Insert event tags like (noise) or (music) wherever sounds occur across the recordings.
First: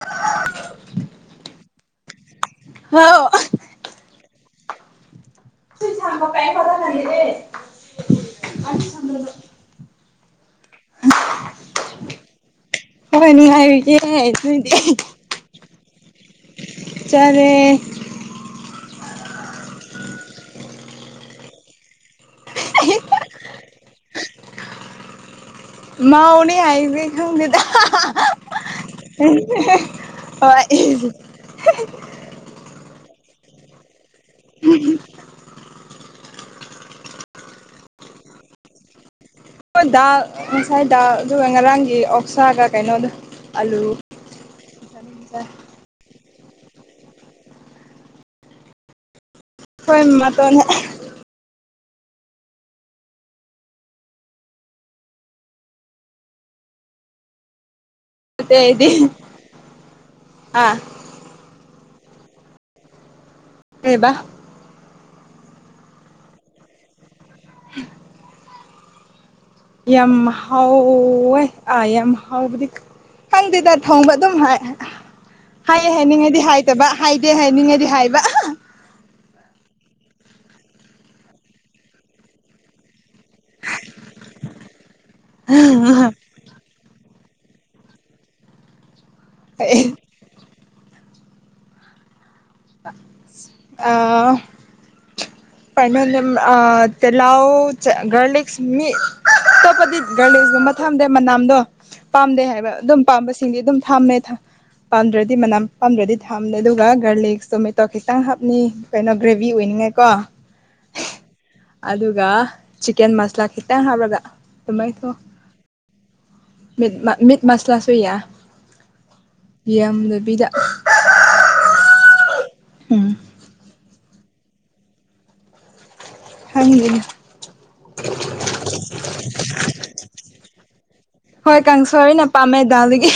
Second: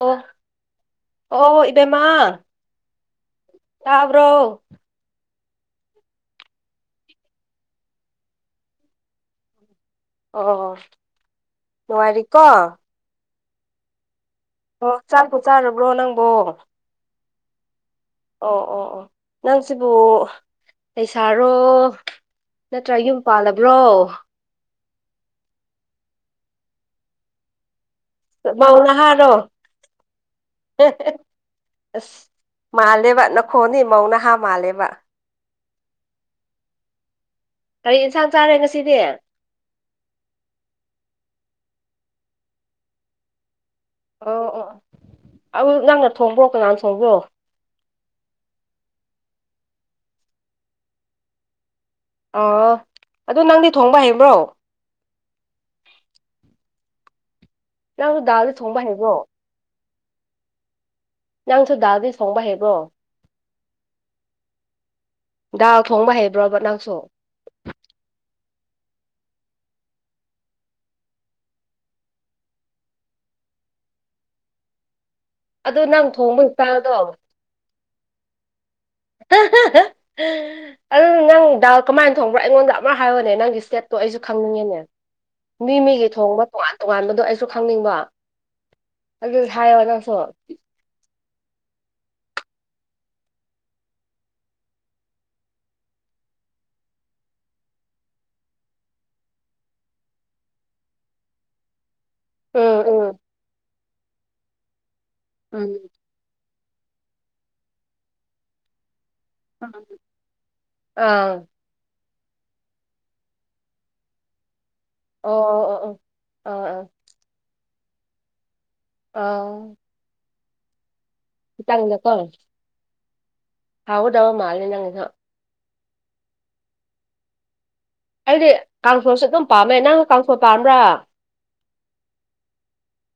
ꯑꯣ ꯑꯣ ꯏꯕꯦꯝꯃ ꯍꯥꯎ ꯇꯥꯕ꯭ꯔꯣ ꯁꯤ ꯆꯝꯕ ꯄꯌꯦꯄꯥ ꯇ ꯉꯅꯤꯗꯦ ꯆꯣ ꯑꯣ ꯃꯔꯤ ꯀ ꯍꯣꯏ ꯅꯨꯡꯉꯥꯏꯔꯨꯒꯦ ꯑꯣ ꯆꯥꯛꯄ ꯆꯥꯔꯕ꯭ꯔꯣ ꯅꯪꯕꯣ ꯆꯔꯦ ꯑꯣ ꯑꯣ ꯑꯣ ꯅꯪꯁꯤꯕꯨ ꯂꯩꯁꯥꯔꯣ ꯅꯠꯇ꯭ꯔ ꯌꯨꯝ ꯄꯥꯜꯂꯕ꯭ꯔꯣ ꯃꯥꯎꯅꯦ ꯍꯥꯏꯏꯕ ꯈꯦꯗ ꯃꯅ ꯍꯥꯏꯔꯣ ꯍꯣꯏ ꯑꯁ ꯃꯥꯜꯂꯦꯕ ꯅꯈꯣꯅꯤ ꯃꯧꯅ ꯍꯥꯥ ꯃꯥꯜꯂꯦꯕ ꯀꯔꯤ ꯌꯦꯟꯁꯥꯡ ꯆꯥꯔꯦ ꯉꯁꯤꯗꯤ ꯗ ꯉꯁꯥꯏꯗ ꯑꯗꯨꯒ ꯉꯔꯥꯡꯒꯤ ꯑꯣꯛꯁꯥꯒ ꯀꯩꯅꯣꯗ ꯑꯣ ꯑꯣ ꯑꯗꯨ ꯅꯪꯅ ꯊꯣꯡꯕ꯭ꯔꯣ ꯀꯅꯥꯅ ꯊꯣꯡꯕ꯭ꯔꯣ ꯍꯣꯏ ꯃꯇꯣꯟꯅꯦ ꯑꯥ ꯑꯗꯨ ꯅꯪꯗꯤ ꯊꯣꯡꯕ ꯍꯩꯕ꯭ꯔꯣ ꯅꯪꯁꯨ ꯗꯥꯜꯁ ꯊꯣꯡꯕ ꯍꯥꯏꯩꯕ꯭ꯔꯣ ꯑ ꯅꯪꯁꯨ ꯗꯥꯗꯤ ꯁꯣꯡꯕ ꯍꯩꯕ꯭ꯔꯣ ꯑꯦꯕꯥ ꯗꯥꯥꯛ ꯊꯣꯡꯕ ꯍꯩꯕ꯭ꯔꯣ ꯕꯠ ꯅꯪꯁꯨ (inaudible) ꯌꯥꯝ ꯍꯥꯎ ꯑ ꯌꯥꯝ ꯍꯥꯎ ꯈꯪꯗꯦꯗ ꯊꯣꯡꯕ ꯑꯗꯨꯝ ꯍꯥꯏ ꯑꯗꯨ ꯍꯥꯏꯌꯦꯦ ꯅꯪ ꯊꯣꯡꯕ ꯍꯥꯏꯅꯤꯡꯉꯗꯤ ꯏꯁꯇꯥꯏꯜꯗꯣ ꯍꯥꯏꯗꯕ ꯍꯥꯏꯗꯦ ꯍꯥꯏꯅꯤꯡꯉꯗꯤ ꯍꯥꯏꯕ ꯑꯗꯨ ꯅꯪ ꯗꯥ ꯀꯃꯥꯏꯅ ꯊꯣꯡꯕ꯭ꯔꯣ ꯑꯩꯉꯣꯟꯗ ꯑꯃ ꯍꯥꯏꯔꯣꯅꯦ ꯅꯪꯒꯤ ꯁꯇꯦꯠꯇꯣ ꯑꯩꯁꯨ ꯈꯪꯅꯤꯡꯉꯦꯅꯦ ꯃꯤ ꯃꯤꯒꯤ ꯊꯣꯡꯕ ꯇꯣꯉꯥꯟ ꯇꯣꯉꯥꯟꯕꯗꯣ ꯑꯩꯁꯨ ꯈꯪꯅꯤꯡꯕ ꯑꯗꯨ ꯍꯥꯏꯌꯣ ꯅꯪꯁꯨ ꯑ ꯄ ꯇꯂꯥꯎ ꯆ ꯔꯂꯤꯁ ꯃꯤ ꯇ ꯄꯗꯤ ꯂꯤꯁ ꯑꯗꯨꯒꯕ ꯊꯝꯗꯦ ꯃꯅꯥꯝꯗꯣ ꯄꯥꯝꯗꯦ ꯍꯥꯏꯕ ꯎꯝ ꯑꯗꯨꯝ ꯎꯝ ꯄꯥꯝꯕꯁꯤꯡꯗꯤ ꯑꯗꯨꯝ ꯊꯝꯃꯦ ꯄꯥꯝꯗ꯭ꯔꯗꯤ ꯃꯅꯥꯝ ꯎꯝ ꯄꯥꯝꯗ꯭ꯔꯗꯤ ꯊꯥꯝꯅꯤ ꯑꯗꯨꯒ ꯒꯥꯔꯂꯤꯛ ꯇꯣꯃꯦꯇꯣ ꯈꯤꯇꯪ ꯍꯥꯞꯅꯤ ꯀꯩꯅꯣ ꯒ꯭ꯔꯦꯚꯤ ꯑꯣꯏꯅꯤꯡꯉꯥꯏꯀꯣ ꯑꯥ ꯑꯗꯨꯒ ꯆꯤꯛꯀꯟ ꯃꯁꯂꯥ ꯈꯤꯇꯪ ꯍꯥꯞꯄꯒ ꯑ ꯑ ꯑ ꯑ ꯃꯤꯠ ꯃꯁꯂꯁꯨꯨꯌꯥ ꯑꯥ ꯌꯦꯗꯕꯤꯗ ꯥꯡꯗ ꯀꯣ ꯎꯝ ꯍꯥꯎꯗꯕ ꯃꯥꯜ ꯅꯪ ꯍꯪꯒꯅ ꯑꯩꯗꯤ ꯀꯥꯡꯁꯣꯁꯦ ꯑꯗꯨꯝ ꯄꯥꯝꯃꯦ ꯅꯪꯅ ꯀꯥꯡꯁꯣ ꯄꯥꯝꯕ꯭ꯔꯥ ꯀꯥꯡꯪꯁꯔꯤ ꯅꯄꯝꯃꯦ ꯗꯗꯥꯗꯒꯤ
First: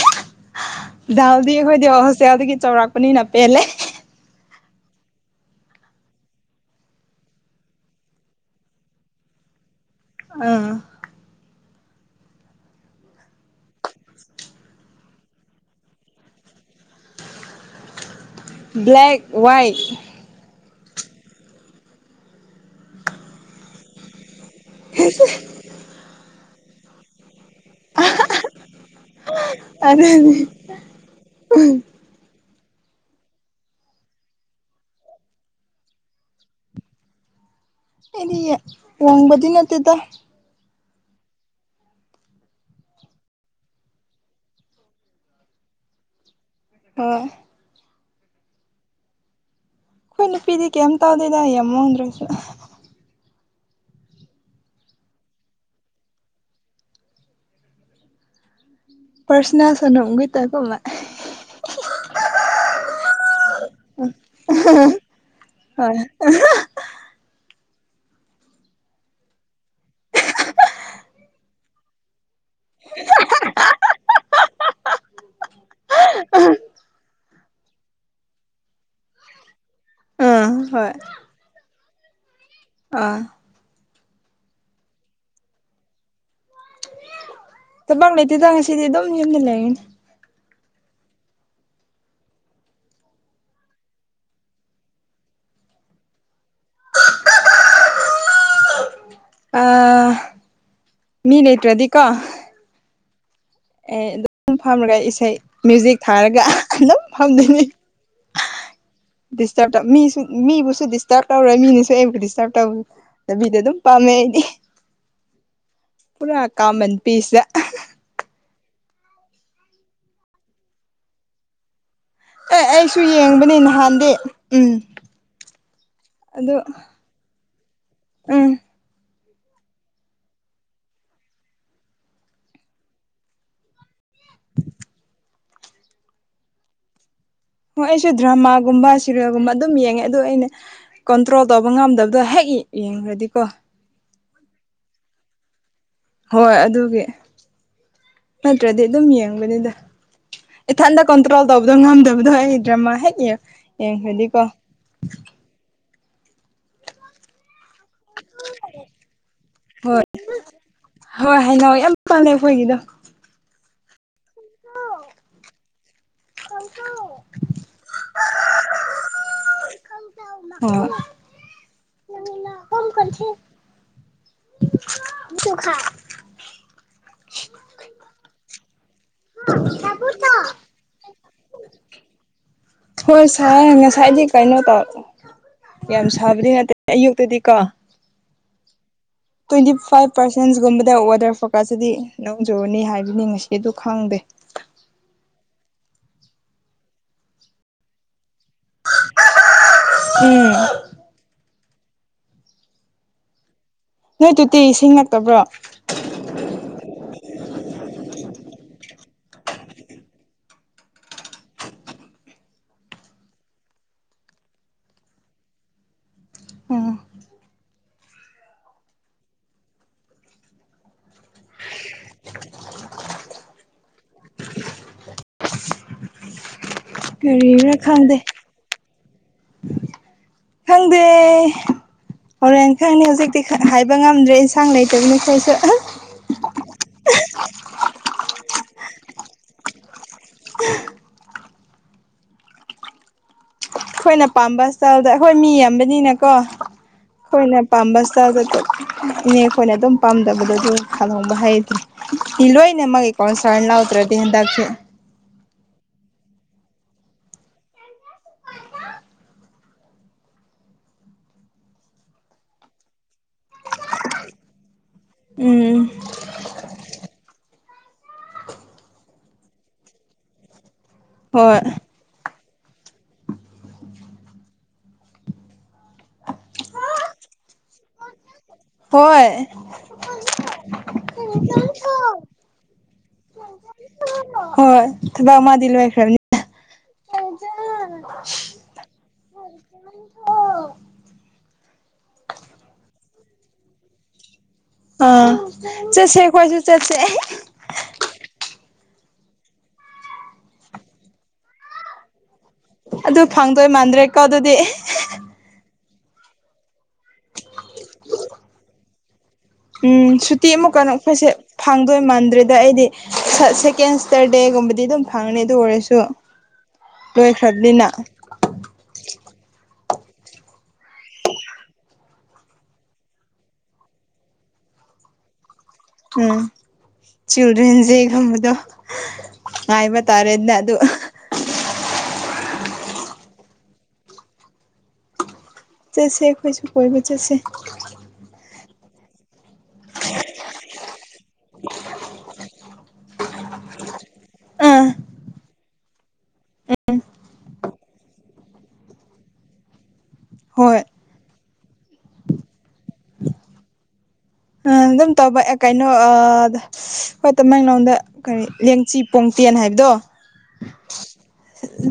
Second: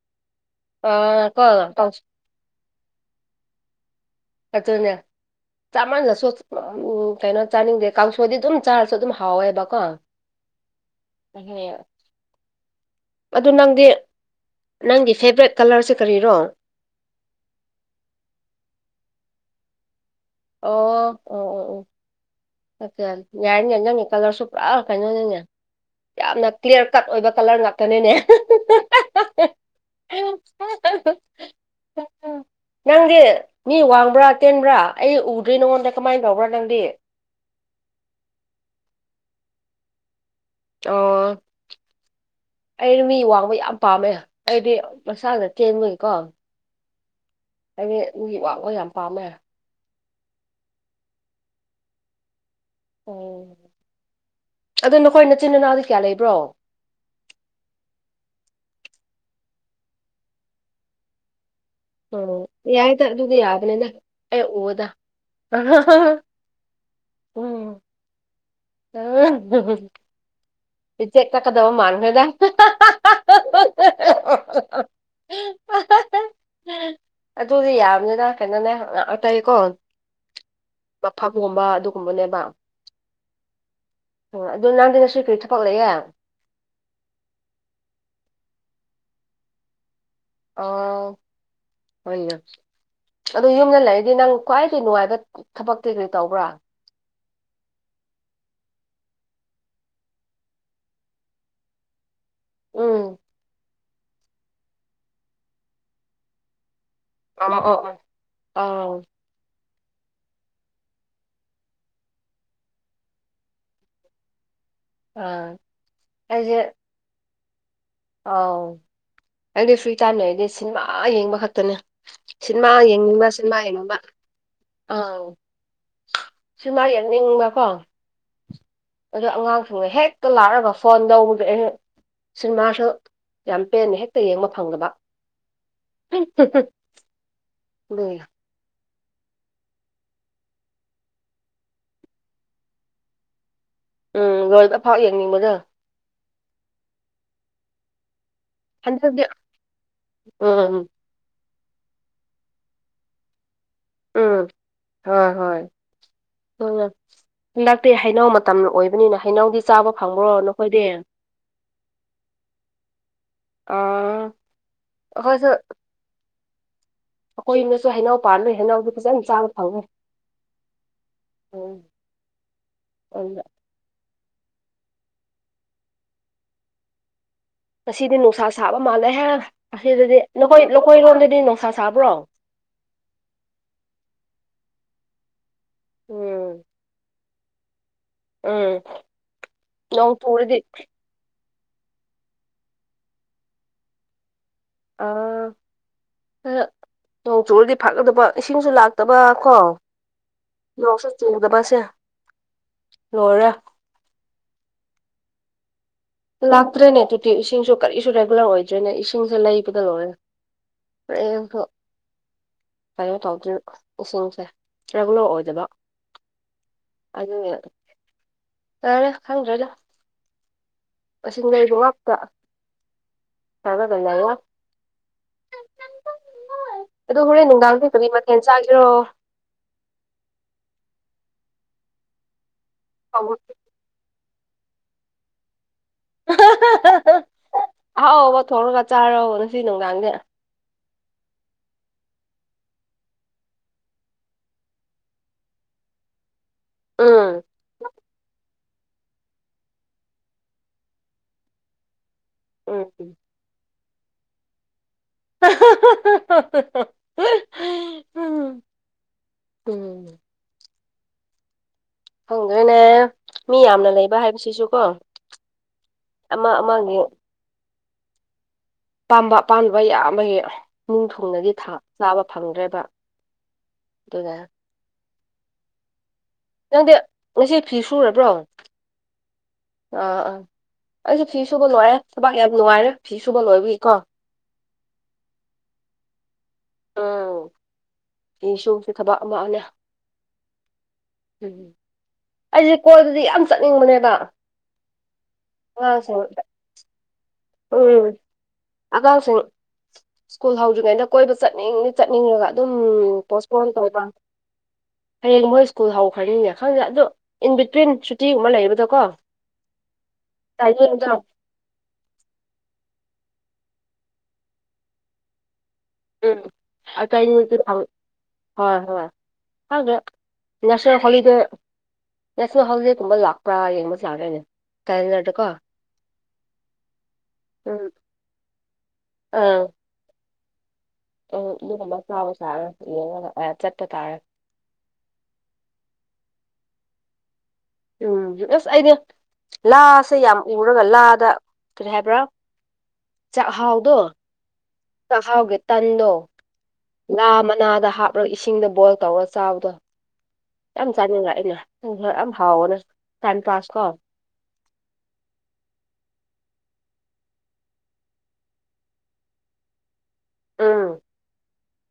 ꯑꯥ ꯀꯣ ꯗꯥꯜꯗꯤ ꯑꯩꯈꯣꯏꯗꯤ ꯀꯥꯡꯁ ꯍꯣꯁꯇꯦꯜꯗꯒꯤ ꯆꯥꯎꯔꯥꯛꯄꯅꯤꯅ ꯄꯦꯜꯂꯦ ꯑꯗꯅ ꯆꯥꯃꯟꯗꯁꯨ ꯀꯩꯅꯣ ꯆꯥꯅꯤꯡꯗꯦ ꯀꯥꯡꯁꯣꯏꯗꯤ ꯑꯗꯨꯝ ꯆꯥꯔꯁꯨ ꯑꯗꯨꯝ ꯍꯥꯎꯋꯦꯕꯀꯣ ꯑ ꯍꯝ ꯑꯗꯨ ꯅꯪꯗꯤ ꯅꯪꯒꯤ ꯐꯦꯚꯣꯔꯥꯏꯠ ꯀꯂꯔꯁꯦ ꯀꯔꯤꯔꯣ (unintelligible) ꯕ꯭ꯂꯦꯛ ꯋꯥꯏꯠ ꯑꯣ ꯑꯣ ꯑꯣ ꯑꯣ ꯌꯥꯏꯔ ꯀꯣ ꯀꯂꯔꯁꯨ ꯄꯨ꯭ꯔꯥꯔ ꯀꯣ ꯌꯥꯝꯅ ꯀ꯭ꯂꯤꯌꯥꯔ ꯀꯠ ꯑꯣꯏꯕ ꯀꯂꯔ ꯉꯥꯛꯇꯅꯤꯅꯦ ꯑꯗꯤ ꯅꯪꯗꯤ ꯃꯤ ꯋꯥꯡꯕ꯭ꯔꯥ ꯇꯦꯟꯕ꯭ꯔꯥ ꯑꯩ ꯎꯗ꯭ꯔꯤ ꯅꯉꯣꯟꯗ ꯀꯃꯥꯏꯅ ꯇꯧꯕ꯭ꯔꯥ ꯅꯪꯗꯤ ꯏꯅꯤ ꯋꯥꯣꯡꯕꯗꯤ ꯅꯠꯇꯗꯣ ꯑꯣ ꯑꯩꯩꯅ ꯃꯤ ꯋꯥꯡꯕ ꯌꯥꯝ ꯄꯥꯝꯃꯦ ꯑꯩꯗꯤ ꯃꯛꯁꯥꯗ ꯇꯦꯟꯕꯒꯤꯀꯣ ꯑꯣ ꯅꯒꯤ ꯥꯛꯂꯣ ꯌꯥꯝ ꯄꯥꯝꯃꯦ ꯑꯩꯈꯣꯏ ꯅꯨꯄꯤꯗꯤ ꯀꯩꯝ ꯇꯧꯗꯦꯗ ꯌꯦꯡꯃꯪꯗ꯭ꯔꯒꯁꯨ ꯑꯣ ꯑꯗꯨꯣ ꯅꯈꯣꯏ ꯅꯆꯤꯟ ꯏꯅꯥꯎꯗꯤ ꯀꯌꯥ ꯂꯩꯕ꯭ꯔꯣ (unintelligible) ꯄꯔꯁꯅꯥ ꯁꯅꯒ ꯇꯥꯏ ꯀꯃ ꯑꯣ ꯌꯥꯏꯗ ꯑꯗꯨꯗꯤ ꯌꯥꯗꯅꯦꯅ ꯑꯦ ꯑꯣꯗ ꯍꯣꯏ (unintelligible) ꯑ ꯆꯦ ꯀ ꯀꯗ ꯃꯥꯟꯍꯣꯏꯗ (unintelligible) ꯑꯗꯨꯗꯤ ꯌꯥꯝꯅꯤꯅ ꯀꯩꯅꯣꯅꯦ ꯑꯇꯩꯀꯣ ꯑꯥ ꯍꯣꯏ ꯃꯐꯛꯒꯨꯝꯕ ꯑꯗꯨꯒꯨꯝꯕꯅꯦꯕ ꯑꯥ ꯑꯣ ꯑꯗꯨ ꯅꯍꯪꯗꯤ ꯉꯁꯨ ꯀꯔꯤ ꯊꯄꯛ ꯂꯩꯌꯦꯦ ꯪꯂꯥꯏꯗꯤ ꯊꯪꯉꯁꯤꯗꯤ ꯑꯗꯨꯝ ꯍ ꯂꯩꯅꯤ ꯑ ꯍ ꯑꯗꯨ ꯌꯨꯝꯗ ꯂꯩꯔꯗꯤ ꯅꯪ ꯈ꯭ꯋꯥꯏꯗꯒꯤ ꯅꯨꯡꯉꯥꯏꯕ ꯊꯕꯛꯇꯩ ꯀꯔꯤ ꯇꯧꯕ꯭ꯔꯥ (unintelligible) ꯃꯤꯟꯩꯇꯦꯙꯀꯥ ꯎꯝ ꯑꯦ ꯑꯗꯨꯝ ꯐꯝꯔꯒ ꯏꯁꯩ ꯃ꯭ꯌꯨꯖꯤꯛ ꯊꯥꯔꯒ ꯑꯗꯨꯝ ꯑ ꯐꯝꯗꯣꯏꯅꯤ ꯑꯣ ꯑꯥ (inaudible) ꯁ ꯃꯤꯕꯨꯁꯨ ꯗꯤꯁꯇꯔꯕ ꯇꯧꯔꯣꯏ ꯃꯤꯅꯁꯨ ꯑꯩꯕꯨ ꯗꯤꯁꯇꯔꯕ ꯇꯧꯔꯦ ꯂꯝꯕꯤꯗ ꯑꯗꯨꯝ ꯄꯥꯝꯃꯦ ꯑꯩꯗꯤ ꯑꯥ ꯄꯨꯔꯥ ꯀꯥꯃꯟ ꯄꯤꯁꯇ ꯑꯧ ꯑꯩꯗꯤ ꯐ꯭ꯔꯤ ꯇꯥꯏꯝ ꯂꯩꯔꯗꯤ ꯁꯤꯅꯦꯃꯥ ꯌꯦꯡꯕ ꯈꯛꯇꯅꯦ ꯑꯦ ꯁꯤꯅꯦꯃꯥ ꯑꯩꯁꯨ ꯌꯦꯡꯅꯤꯡꯕ ꯁꯤꯅꯦꯃꯥ ꯌꯦꯡꯕꯅꯦ ꯌꯦꯡꯅꯤꯡꯕ ꯅꯍꯥꯟꯗꯤ ꯎꯝ ꯑꯥꯎ ꯑꯗꯨ ꯁꯨꯃ ꯌꯦꯡꯅꯤꯡꯕ ꯎꯝ ꯑꯗꯨ ꯑꯉꯥꯡꯁꯤꯡꯗꯣ ꯍꯦꯛꯇ ꯂꯥꯛꯑꯒ ꯐꯣꯟ ꯇꯧꯕꯗ ꯑꯩꯅ ꯁꯤꯅꯦꯃꯥꯁꯨ ꯌꯥꯝ ꯄꯦꯟꯅ ꯍꯦꯛꯇ ꯌꯦꯡꯕ ꯐꯪꯗꯕ ꯑ ꯇꯠ (unintelligible) (inaudible) ꯍ ꯑꯦꯁꯣ ꯗ꯭ꯔꯃꯥꯒꯨꯝꯕ ꯐꯤꯔꯣꯒꯨꯝꯕ ꯑꯗꯨꯝ ꯌꯦꯡꯉꯦ ꯑꯗ ꯑꯩꯅ ꯀꯟꯇ꯭ꯔꯣꯜ ꯇꯧꯕ ꯉꯝꯗꯕꯗꯣ ꯍꯦꯛ ꯌꯦꯡꯈ꯭ꯔꯗꯤꯀꯣ ꯎꯝ ꯣꯏꯜꯗ ꯑꯐꯥꯎ ꯌꯦꯡꯅꯤꯡꯕꯗ ꯍꯣꯏ ꯑꯗꯨꯒꯤ ꯅꯠꯇ꯭ꯔꯗꯤ ꯑꯗꯨꯝ ꯍꯟꯗꯛꯇꯤ ꯌꯦꯡꯕꯅꯤꯗ ꯎꯝ ꯏꯊꯟꯗ ꯀꯣꯟꯇ꯭ꯔꯣꯜ ꯇꯧꯕꯗꯣ ꯉꯝꯗꯕꯗꯣ ꯑꯩ ꯗ꯭ꯔꯃꯥ ꯍꯦꯛ ꯌꯦꯡꯈꯗꯤꯀꯣ ꯍ ꯂꯥꯛꯇꯦ ꯍꯩꯅꯧ ꯃꯇꯝ ꯑꯣꯏꯕꯅꯤꯅ ꯍꯩꯅꯧꯗꯤ ꯆꯥꯕ ꯐꯪꯕ꯭ꯔꯣ ꯅꯈꯣꯏꯗꯤ ꯀ ꯍꯥꯏꯅ ꯌꯥꯝ ꯄꯥꯜꯂꯦ ꯑꯩꯈꯣꯏꯒꯤꯗꯣ ꯑꯥ ꯍꯁ ꯑꯩꯈꯣꯏꯅꯁꯨ ꯍꯩꯅꯎ ꯄꯥꯜ ꯂꯩꯣꯏ ꯍꯅꯥꯎꯗꯨ ꯐꯖꯅ ꯆꯥꯕ ꯐꯪꯉꯦ ꯍꯣꯏ ꯎꯝ ꯎ (unintelligible) (inaudible) ꯇ ꯍꯥꯏꯥꯏ (unintelligible) (inaudible) ꯉꯁꯤꯗꯤ ꯅꯨꯡꯁꯥ ꯁꯥꯕ ꯃꯥꯜꯂꯦꯍꯦ ꯑꯁꯤꯗꯗꯤ ꯅꯈꯣꯏ ꯅꯈꯣꯏꯔꯣꯝꯗꯗꯤ ꯅꯨꯡꯁꯥ ꯁꯥꯕ꯭ꯔꯣ ꯍꯣꯏ ꯁꯥꯔ ꯉꯁꯥꯏꯗꯤ ꯀꯩꯅꯣ ꯇꯧꯔ ꯌꯥꯝ ꯁꯥꯕꯗꯤ ꯎꯝ ꯅꯠꯇꯦ ꯑꯌꯨꯛꯇꯗꯤ ꯀꯥ (inaudible) ꯎꯝ ꯇ꯭ꯋꯦꯟꯇꯤ ꯅꯣꯡ ꯐꯥꯏꯚ ꯆꯨꯔꯗꯤ ꯄꯥꯔꯁꯦꯟꯁꯒꯨꯝꯕꯗ ꯑꯣꯔꯗꯔ ꯐ ꯀꯀꯁꯤꯗꯤ ꯅꯣꯡꯖꯨꯅꯤ ꯍꯥꯏꯕꯅꯤ ꯉꯁꯤ ꯑꯗꯨ ꯈꯪꯗꯦ ꯑꯥ ꯅꯣꯡ ꯆꯨꯔꯨꯔꯗꯤ ꯐꯥꯛꯀꯗꯕ ꯏꯁꯤꯡꯁꯨ ꯂꯥꯛꯇꯕ ꯀꯣ ꯎꯝ ꯌꯣꯛꯁꯨ ꯆꯤꯡꯗꯕ ꯂꯔ (inaudible) ꯅꯣꯏ ꯇꯗꯤꯤ ꯏꯁꯤꯡ ꯅꯛꯇꯕ꯭ꯔꯣ ꯂꯥꯛꯇ꯭ꯔꯦꯅꯦ ꯇꯨꯇꯤ ꯏꯁꯤꯡꯁꯨ ꯀꯔꯤꯁꯨ ꯔꯦꯒꯨꯂꯔ ꯑꯣꯏꯗ꯭ꯔꯦꯅꯦ ꯏꯁꯤꯡꯁꯦ ꯂꯩꯕꯗ ꯂꯣꯏꯔꯦ ꯍꯡꯊ (unintelligible) (inaudible) ꯀꯩꯅꯣ ꯇꯧꯗꯣꯏꯅ ꯏꯁꯤꯡꯁꯦ ꯔꯔꯤꯒꯨꯂꯔ ꯑꯣꯏꯗꯕ ꯎꯝ ꯑꯗꯨ ꯌꯥꯔꯦ ꯈꯪꯗ꯭ꯔꯦꯗꯣ ꯑꯁꯤ ꯂꯩꯕ ꯉꯥꯛꯇ ꯊꯥꯒꯗ ꯌꯥꯏ ꯑꯗꯨ ꯍꯣꯔꯦꯟ ꯀꯔꯤꯔꯥ ꯅꯨꯡꯗꯥꯡꯊꯦꯛꯇꯗꯤ ꯈꯪꯗꯦ ꯃꯊꯦꯜ ꯆꯥꯒꯤꯔꯣ ꯈꯪꯗꯦ ꯍꯣꯔꯦꯟ ꯈꯪꯅꯤ ꯍꯧꯖꯤꯛꯇꯤ ꯍꯥꯏꯕ ꯉꯝꯗ꯭ꯔꯦ ꯁꯥꯡ ꯂꯩ ꯆꯦꯝꯅꯈꯁꯨ ꯑꯍꯥꯎ ꯑꯥꯎꯕ ꯊꯣꯛꯂꯒ ꯆꯥꯔꯣ ꯉꯁꯤ ꯅꯨꯡꯗꯥꯡꯁꯦ ꯑꯩꯈꯣꯏꯅ ꯄꯥꯝꯕ ꯏꯁ꯭ꯇꯇꯥꯜꯗ ꯑꯩꯈꯣꯏ ꯃꯤ ꯌꯥꯝꯕꯅꯤꯅꯀꯣ ꯎꯝ ꯑꯩꯈꯣꯏꯅ ꯄꯥꯝꯕ ꯏꯁꯇꯥꯏꯜꯗ ꯏꯅꯦ ꯑꯩꯈꯣꯏꯅ ꯑꯗꯨꯝ ꯄꯥꯝꯗꯕꯗꯗꯤ ꯈꯜꯍꯣꯡꯕ ꯍꯥꯏꯩꯗꯤ ꯄꯤꯂꯏꯅꯦ ꯃ ꯀꯩ ꯎꯝ ꯀ ꯁ ꯂ ꯎꯇꯔꯗꯤꯗꯦ ꯎꯝ ꯎꯝ ꯐꯪꯒ꯭ꯔꯦꯅꯦ ꯃꯤ ꯌꯥꯝꯅ ꯂꯩꯕ ꯍꯥꯏꯕꯁꯤꯁꯨ ꯀꯣ ꯎꯝ ꯑ ꯑꯃꯥꯡꯒꯦ ꯑꯄꯥꯥꯝꯕ ꯄꯥꯝꯗꯕ ꯌꯥꯝꯕꯒꯤ ꯅꯤꯡꯊꯨꯡꯅꯒꯤ ꯍꯣꯏ ꯆꯥꯕ ꯐꯪꯗ꯭ꯔꯦꯕ ꯑꯗꯨꯒ ꯅꯪꯗꯦ ꯉꯁꯤ ꯐꯤ ꯁꯨꯔꯕ꯭ꯔꯣ ꯍꯣꯏ ꯑꯥ ꯑꯥ ꯑꯩꯁꯨ ꯐꯤ ꯁꯨꯕ ꯂꯣꯏꯔꯦ ꯊꯕꯥꯛ ꯌꯥꯝ ꯅꯨꯡꯉꯥꯏꯔꯦ ꯐꯤ ꯁꯨꯕ ꯂꯣꯏꯕꯒꯤꯀꯣ ꯍꯣꯏ ꯊꯕꯛ ꯑꯃꯗꯤ ꯂꯣꯏꯈꯔꯥꯕꯅꯤꯅꯥ ꯑ ꯐꯤꯁꯨꯕꯁꯨ ꯊꯕꯛ (inaudible) ꯑꯩꯁꯦ ꯀꯣꯏꯕꯥꯖꯦ ꯌꯥꯝ ꯆꯠꯅꯤꯡꯕꯅꯦꯕ ꯑꯥ ꯆꯠꯁꯦ ꯑꯩꯈꯣꯏꯁꯨ ꯆꯠꯁꯦ ꯑꯣꯝ ꯑꯉꯥꯡꯁꯤꯡ ꯁ꯭ꯀꯨꯜ ꯍꯧꯗ꯭ꯔꯤꯉꯩꯗ ꯀꯣꯏꯕ ꯆꯠꯅꯤꯡꯅꯤ ꯆꯠꯅꯤꯡꯉꯒ ꯑꯗꯨꯝ ꯑꯗꯨ ꯄꯣꯁꯄꯣꯟ ꯐꯪꯗꯣꯏ ꯇꯧꯕ ꯃꯥꯟꯗ꯭ꯔꯦꯀꯣ ꯑꯗꯨꯗꯤ ꯍꯌꯦꯡ ꯃꯣꯏ ꯁ꯭ꯀꯨꯜ ꯍꯧꯈ꯭ꯔꯅꯤꯅꯦ ꯈꯪꯗꯦ ꯑꯗꯣ ꯏꯟ ꯕꯤꯇ꯭ꯋꯤꯟ ꯁꯨꯇꯤꯒꯨꯝꯕ ꯂꯩꯕꯗꯣꯀꯣ ꯎꯝ ꯁꯨꯇꯤ ꯑꯃꯨꯛꯀꯅꯛ ꯐꯩꯁꯦ ꯐꯪꯗꯣꯏ ꯃꯥꯟꯗ꯭ꯔꯦ ꯑ ꯗ ꯑꯩꯗꯤ ꯁꯦꯀꯦꯟ ꯁ꯭ꯇꯔꯗꯦꯒꯨꯝꯕꯗꯤ ꯑꯗꯨꯝ ꯐꯪꯅꯤ ꯑꯗꯨ ꯑꯣꯏꯔꯁꯨ ꯎꯝ ꯂꯣꯏꯈ꯭ꯔꯕꯅꯤꯅ (inaudible) ꯈꯪꯗꯦ ꯉꯁꯤ ꯍꯣꯂꯤꯗꯦ ꯅꯦꯁꯅꯦꯜ ꯍꯣꯂꯤꯗꯦ꯫ꯀꯨꯝꯕ ꯂꯥꯛꯄ꯭ꯔꯥ ꯌꯦꯡꯕꯁꯨ ꯂꯥꯛꯇꯦꯅꯦ (inaudible) ꯎꯝ ꯎꯝ ꯆꯤꯜꯗ꯭ꯔꯦꯟꯁꯦꯒꯝꯕꯗꯣ ꯉꯥꯏꯕ ꯇꯥꯔꯦꯗ ꯅ ꯎ ꯑꯗꯨꯅ ꯑꯃ ꯆꯥꯕ ꯁꯥ ꯌꯦꯡꯉꯒ ꯆꯠꯄ ꯇꯥꯔꯦ ꯆꯦꯁꯦꯈꯣꯏꯁꯨ ꯀꯕꯨ ꯆꯦꯁꯦ ꯎꯝ ꯑꯁ ꯑꯩꯗꯤ ꯂꯥꯁꯦ ꯌꯥꯝ ꯎꯔꯒ ꯂꯥꯗ ꯀꯔꯤ ꯍꯥꯏꯕ꯭ꯔꯥ ꯆꯥꯛꯍꯥꯎꯗꯣ ꯑꯥ ꯆꯥꯛꯍꯥꯎꯒꯤ ꯇꯟꯗꯣ ꯂꯥ ꯃꯅꯥꯗ ꯍꯥꯞꯂꯒ ꯏꯁꯤꯡꯗ ꯕꯣꯏꯜ ꯇꯧꯔꯒ ꯆꯥꯕꯗꯣ ꯍꯣꯏ ꯌꯥꯝ ꯆꯥꯅꯤꯡꯉ ꯑꯩꯅ ꯈ ꯌꯥꯝ ꯍꯥꯎꯋꯅꯦ ꯇꯥꯏꯝ ꯄꯥꯁ ꯀꯣ ꯑꯗꯨꯝ ꯇꯧꯕ ꯑꯦ ꯀꯩꯅꯣ ꯍꯣꯏ ꯇꯃꯦꯡꯂꯣꯡꯗ ꯀꯔꯤ ꯂꯦꯡꯆꯤ ꯄꯣꯡꯇꯦꯟ ꯍꯥꯏꯕꯗꯣ ꯎꯝ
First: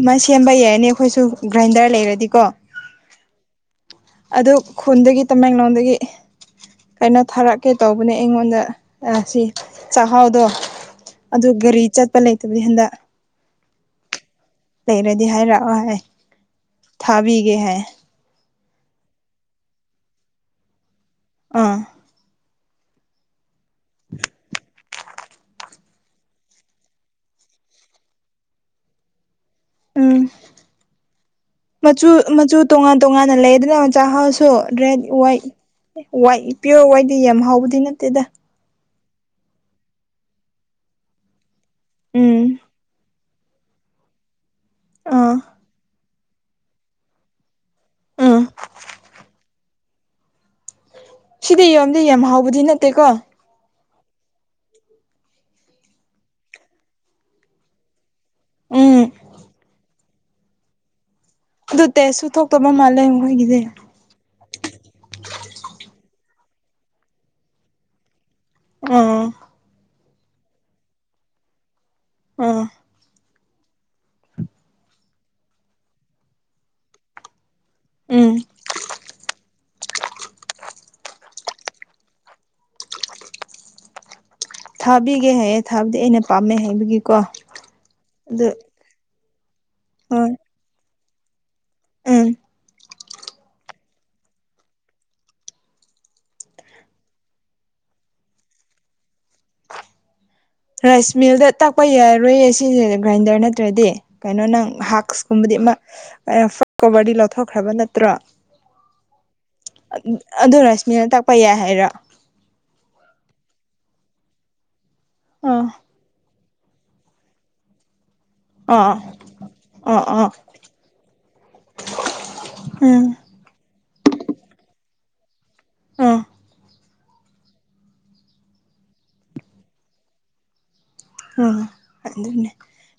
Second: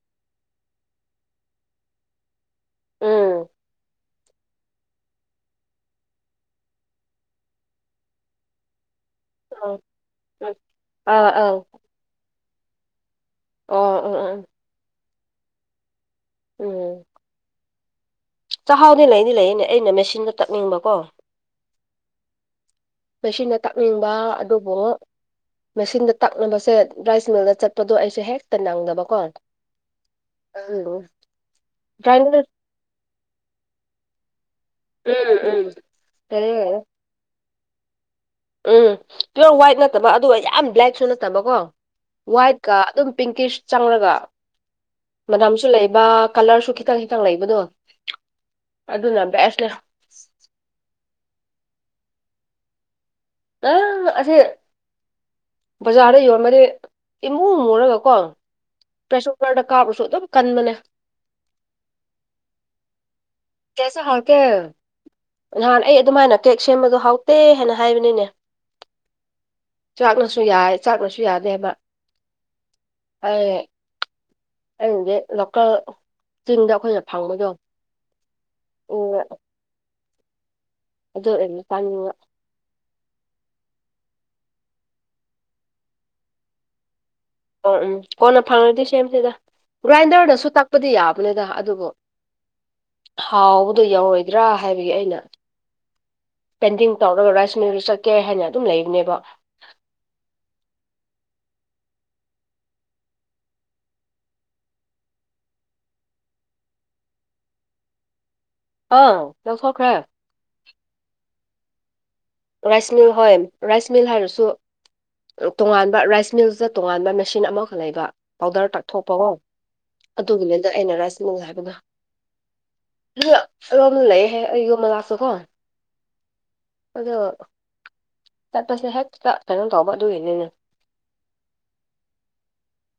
ꯃꯥꯏ ꯁꯦꯝꯕ ꯌꯥꯔꯅꯤ ꯑꯩꯈꯣꯏꯁꯨ ꯒ꯭ꯔꯥꯏꯟꯗꯔ ꯂꯩꯔꯗꯤꯀꯣ ꯎꯝ ꯑꯗꯨ ꯈꯨꯟꯗꯒꯤ ꯇꯃꯦꯡꯂꯣꯡꯗꯒꯤ ꯀꯩꯅꯣ ꯊꯥꯔꯛꯀꯦ ꯇꯧꯕꯅꯦ ꯑꯩꯉꯣꯟꯗ ꯑ ꯁꯤ ꯑꯥ ꯆꯥꯛꯍꯥꯎꯗꯣ ꯑꯥ ꯑꯥ ꯑꯗꯨ ꯑꯣ ꯒꯥꯔꯤ ꯆꯠꯄ ꯂꯩꯇꯕꯗꯤ ꯍꯟꯗꯛ ꯑꯣ ꯑ ꯑ ꯂꯩꯔꯗꯤ ꯍꯥꯏꯔꯛꯑꯣ ꯍꯥꯏ ꯊꯥꯕꯤꯒꯦ ꯍꯥꯏ ꯆꯥꯛꯍꯥꯎꯅꯤ ꯂꯩꯅꯤ ꯂꯩꯅꯤ ꯑꯩꯅ ꯃꯦꯁꯤꯟꯗ ꯇꯛꯅꯤꯡꯕꯀꯣ ꯑ ꯃꯁꯤꯟ ꯗ ꯇꯥꯛꯅꯤꯡꯕ ꯑꯗꯨꯕꯨ ꯃꯦꯁꯤꯟꯗ ꯇꯥꯛꯅꯕꯁꯦ ꯔꯥꯏꯁ ꯃꯤꯜꯗ ꯆꯠꯄꯗꯣ ꯑꯩꯁꯨꯦ ꯍꯦꯛꯇ ꯅꯪꯗꯕꯀꯣ ꯎꯝ ꯃꯆꯨ ꯒ꯭ꯔꯥꯏꯟꯗꯔ ꯃꯆꯨ ꯇꯣꯉꯥꯟ ꯇꯣꯉꯥꯟꯅ ꯂꯩꯗꯅ ꯃꯆꯥꯥꯛ ꯍꯥꯎ ꯁꯣ ꯔꯦꯠ ꯎꯝ ꯋꯥꯏꯠ ꯎꯝ ꯋꯥꯏꯠ ꯌꯥꯔꯦ ꯄꯤꯌꯣꯔ ꯋꯥꯏꯠꯗꯤ ꯌꯥꯝ ꯍꯥꯎꯕꯗꯤ ꯅꯠꯇꯦꯗ ꯎꯝ ꯄꯤꯌꯣꯔ ꯋꯥꯏꯠ ꯅꯠꯇꯕ ꯑꯗꯨꯒ ꯌꯥꯝ ꯕ꯭ꯂꯦꯛꯁꯨ ꯅꯠꯇꯕꯀꯣ ꯎꯝ ꯋꯥꯏꯠꯀ ꯑꯗꯨꯝ ꯄꯤꯡꯀꯤꯁ ꯆꯪꯔꯒ ꯑꯥ ꯃꯅꯝꯁꯨ ꯂꯩꯕ ꯀꯂꯔꯁꯨ ꯈꯤꯇꯪ ꯈꯤꯇꯪ ꯂꯩꯕꯗꯣ ꯎꯝ ꯑꯗꯨꯅ ꯕꯦꯁꯅꯤ ꯑꯗꯨꯗꯤ ꯌꯣꯝꯗꯤ ꯌꯥꯝ ꯍꯥꯎꯕꯗꯤ ꯅꯠꯇꯦꯀꯣ ꯅꯪ ꯑꯁꯤꯁ ꯕꯖꯥꯔꯗ ꯌꯣꯟꯕꯗꯤ ꯏꯃꯨꯡ ꯃꯨꯔꯒꯀꯣ ꯎꯝ ꯄ꯭ꯔꯦꯁꯔ ꯀꯨꯀꯔꯗ ꯀꯥꯕꯁꯨ ꯑꯗꯨꯝ ꯀꯟꯕꯅꯦ ꯑꯗꯨ ꯇꯦꯁꯨ ꯊꯣꯛꯇꯕ ꯃꯥꯜꯂꯦꯈꯣꯏꯒꯤꯁꯦ ꯀꯦꯁꯦ ꯍꯥꯎꯇꯦ ꯅꯍꯥꯟ ꯑꯩ ꯑꯗꯨꯃꯥꯏꯅ ꯀꯦꯛ ꯁꯦꯝꯕꯗꯣ ꯍꯥꯎꯇꯦ ꯍꯥꯏꯅ ꯍꯥꯏꯕꯅꯤꯅꯦ ꯎ ꯆꯥꯛꯅꯁꯨ ꯌꯥꯏ ꯆꯥꯛꯅꯁꯨ ꯌꯥꯗꯦꯕ ꯑꯥ ꯑ (unintelligible) (inaudible) ꯑꯩꯅꯗꯤ ꯂꯣꯀꯦꯜ ꯆꯤꯡꯗ ꯑꯩꯈꯣꯏꯅ ꯐꯪꯕꯗꯣ ꯎꯝ ꯎ (unintelligible) (inaudible) ꯑꯗꯣ ꯑꯦꯟꯅ ꯇꯥꯅꯤꯡꯉ ꯊꯥꯕꯤꯒꯦ ꯍꯥꯏꯌꯦꯦ ꯊꯥꯕꯗꯤ ꯑꯩꯅ ꯄꯥꯝꯃꯦ ꯍꯥꯏꯕꯒꯤ ꯑꯣ ꯎꯝ ꯀꯣꯟꯅ ꯐꯪꯉꯗꯤ ꯁꯦꯝꯁꯤꯦꯗ ꯍꯣꯏ ꯒ꯭ꯔꯥꯏꯟꯗꯔꯗꯁꯨ ꯇꯛꯄꯗꯤ ꯌꯥꯕꯅꯤꯗ ꯑꯗꯨꯕꯨ ꯎꯝ ꯍꯥꯎꯕꯗꯣ ꯌꯥꯎꯔꯣꯏꯗ꯭ꯔꯥ ꯍꯥꯏꯕꯒꯤ ꯑꯩꯅ ꯄꯦꯟꯗꯤꯡ ꯇꯧꯔꯒ ꯔꯥꯏꯁ ꯃꯤꯜꯗ ꯆꯠꯀꯦ ꯍꯥꯏꯅ ꯑꯗꯨꯝ ꯂꯩꯕꯅꯦꯕ ꯔꯥꯏꯁ ꯃꯤꯜꯗ ꯇꯥꯛꯄ ꯌꯥꯔꯣꯏꯌꯦ ꯁꯤꯁꯦ ꯒ꯭ꯔꯥꯏꯟꯗꯔ ꯅꯠꯇ꯭ꯔꯗꯤ ꯀꯩꯅꯣ ꯅꯪ ꯍꯛꯁꯀꯨꯝꯕꯗꯤ ꯐꯥ ꯀꯣꯚꯔꯗꯤ ꯂꯧꯊꯣꯛꯈ꯭ꯔꯕ ꯅꯠꯇ꯭ꯔꯣ ꯑꯥ ꯀꯁꯣꯈ꯭ꯔꯦ ꯃꯤꯅ ꯇꯥꯛꯄ ꯌꯥꯏ ꯍꯥꯏꯔꯣ ꯔꯥꯏꯁ ꯃꯤꯜ ꯍꯣꯏ ꯔꯥꯏꯁ ꯃꯤꯜ ꯍꯥꯏꯔꯁꯨ ꯑꯥ ꯇꯣꯉꯥꯟꯕ ꯔꯥꯏꯁ ꯃꯤꯜꯁ ꯇꯣꯉꯥꯟꯕ ꯃꯦꯁꯤꯟ ꯑꯃꯈꯛ ꯂꯩꯕ ꯄꯥꯎꯗꯔ ꯑꯥ ꯇꯥꯛꯊꯣꯛꯄꯀꯣ ꯑꯥ ꯑꯥ ꯑꯗꯨꯒꯤꯅꯤꯗ ꯑꯩꯅ ꯔꯥꯏꯁꯤꯅꯁ ꯍꯥꯏꯕꯗ ꯎꯝ ꯔꯣꯝꯗ ꯂꯩꯍꯦ ꯑꯩ ꯌꯣꯝꯃ ꯂꯥꯛꯁꯨꯣ ꯀꯣ ꯑꯥ ꯑꯗꯣ ꯆꯠꯄꯁꯦ ꯍꯦ ꯀꯩꯅꯣ ꯇꯧꯕ ꯑꯗꯨꯒꯤꯅꯤꯅꯦ ꯎꯝ ꯑꯗꯨꯅꯦ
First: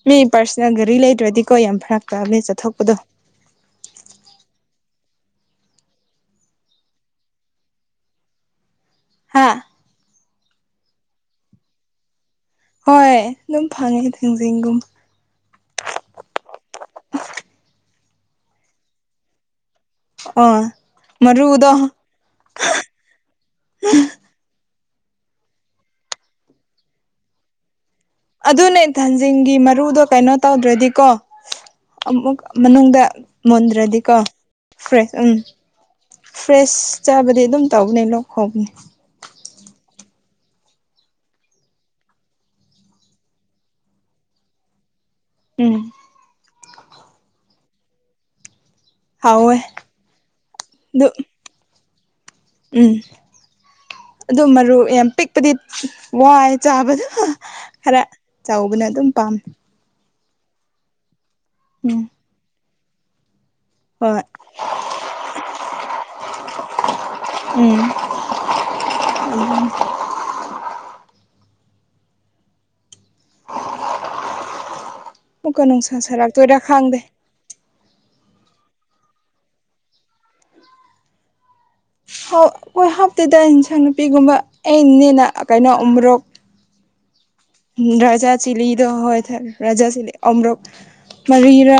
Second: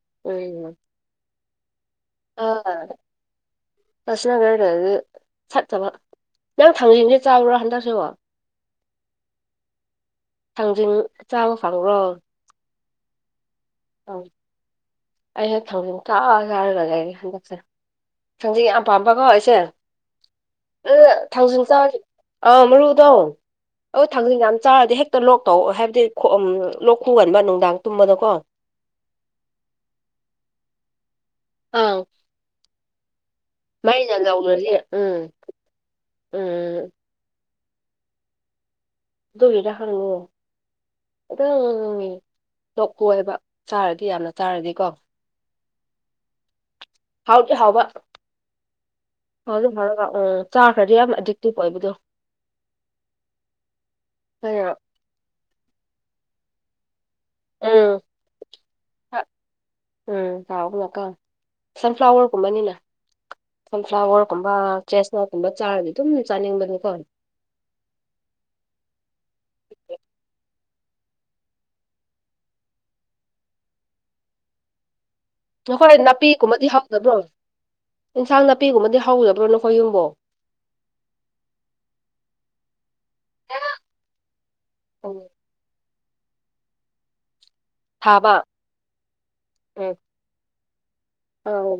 ꯃꯤ ꯄꯥꯔꯁꯣꯅꯦꯜ ꯎꯝ ꯒꯥꯔꯤ ꯂꯩꯇ꯭ꯔꯗꯤꯀꯣ ꯌꯥꯝ ꯐꯔꯛ ꯀꯥꯅꯦ ꯑꯥ ꯆꯠꯊꯣꯛꯄꯗꯣ ꯆꯠꯆꯕ ꯅꯪ ꯊꯥꯡꯁꯤꯁꯦ ꯆꯥꯎꯕ꯭ꯔꯣ ꯍꯟꯗꯛꯁꯤꯣ ꯍꯥꯥ ꯊꯥꯡꯖꯟ ꯆꯥꯃ ꯐꯪꯕ꯭ꯔꯣ ꯍꯣꯏ ꯑꯗꯨꯝ ꯐꯪꯉꯦ ꯊꯥꯡꯖꯤꯡꯒꯨꯝꯕ ꯑꯩꯁꯦ ꯊꯥꯡꯖꯤꯡ ꯀꯥ ꯍꯥꯏꯔꯒꯒ ꯑꯩꯒ ꯍꯟꯗꯛꯁꯦ ꯊꯥꯡꯖꯤꯡ ꯌꯥꯝ ꯄꯥꯝꯕꯀꯣ ꯑꯩꯁꯦ ꯑꯥ ꯎ ꯊꯥꯡꯖꯤꯡ ꯃꯔꯨꯗꯣ ꯆꯥ ꯑꯥ ꯃꯔꯨꯗꯣ ꯑꯣ ꯊꯥꯡꯖꯤꯡ ꯌꯥꯝ ꯆꯥꯔꯗꯤ ꯍꯦꯛꯇ ꯂꯣꯛ ꯇꯧ ꯍꯥꯏꯕꯗꯤ ꯂꯣꯛ ꯈꯨꯒꯟꯕ ꯅꯨꯡꯗꯥꯡ ꯇꯨꯝꯕꯗꯀꯣ ꯑꯗꯨꯅꯦ ꯊꯟꯖꯤꯡꯒꯤ ꯃꯔꯨꯗꯣ ꯀꯩꯅꯣ ꯇꯧꯗ꯭ꯔꯗꯤꯀꯣ ꯑꯪ ꯑꯃꯨ ꯃꯅꯨꯡꯗ ꯃꯨꯣꯟꯗ꯭ꯔꯗꯤꯀꯣ ꯃꯩꯅ ꯂꯧꯔꯗꯤ ꯐ꯭ꯔꯦꯁ ꯎꯝ ꯎꯝ ꯐ꯭ꯔꯦꯁ ꯆꯥꯕꯗꯤ ꯑꯗꯨꯝ ꯇꯧꯕꯅꯦ ꯂꯣꯛ ꯍꯧꯕꯅꯦ ꯍꯗ ꯈꯅꯉꯣ ꯈꯤꯇꯪ ꯂꯣꯛ ꯀꯣꯏꯕ ꯆꯥꯔꯗꯤ ꯌꯥꯝꯅ ꯆꯥꯔꯗꯤꯀꯣ ꯎꯝ ꯍꯥꯎ ꯇ ꯍꯥꯎꯕ ꯍꯥꯎꯋꯦ ꯑꯗꯨ ꯐꯔꯒ ꯎꯝ ꯆꯥꯈ꯭ꯔꯗꯤ ꯑꯗꯨ ꯌꯥꯝ ꯑꯦꯗꯤꯛꯇꯤꯞ ꯑꯣꯏꯕꯗꯣ ꯎꯝ ꯑꯗꯨ ꯑꯩꯅ ꯃꯔꯨ ꯌꯥꯝ ꯄꯤꯛꯄꯗꯤ ꯋꯥꯏ ꯆꯥꯕꯗ ꯈꯔ ꯎꯝ ꯆꯥꯎꯕꯅ ꯑꯗꯨꯝ ꯄꯥꯝꯃꯤ ꯎꯝ ꯇꯥꯒꯀ ꯁꯟꯐ꯭ꯂꯥꯋꯔꯒꯨꯝꯕꯅꯤꯅ ꯍꯣꯏ ꯁꯟꯐ꯭ꯂꯥꯋꯔꯒꯨꯝꯕ ꯆꯦꯁꯅ ꯀꯨꯝꯕ ꯆꯥꯔꯗꯤ ꯑꯗꯨꯝ ꯆꯥꯅꯤꯡꯕꯅꯤꯀꯣ ꯎꯝ ꯑꯃꯨꯛꯀ ꯅꯨꯡꯁꯥ ꯍꯈꯣꯏ ꯁꯥꯔꯛꯇꯣꯏꯔꯥ ꯅꯥꯄꯤꯒꯨꯝꯕꯗꯤ ꯈꯪꯗꯦ ꯍꯥꯎꯗꯕ꯭ꯔꯣ ꯏꯟꯁꯥꯡ ꯅꯥꯄꯤꯒꯨꯝꯕꯗꯤ ꯍꯧꯕ꯭ꯔꯣ ꯅꯈꯣꯏ ꯌꯨꯝꯕꯨꯣ ꯑꯩꯈꯣꯏ ꯍꯥꯞꯇꯗ ꯏꯟꯁꯥꯡ ꯅꯨꯄꯤꯒꯨꯝꯕ ꯎꯝ ꯑꯅꯦꯅ ꯀꯩꯅꯣ ꯎ꯭ꯔꯣ ꯔꯖꯥ ꯊꯥꯕ ꯆꯤꯂꯤꯗ ꯍꯣꯏ ꯊꯔ ꯔꯖꯥ ꯎꯝ ꯆꯤꯂꯤ ꯑꯝꯔ ꯑꯪ ꯃꯔꯤꯔꯥ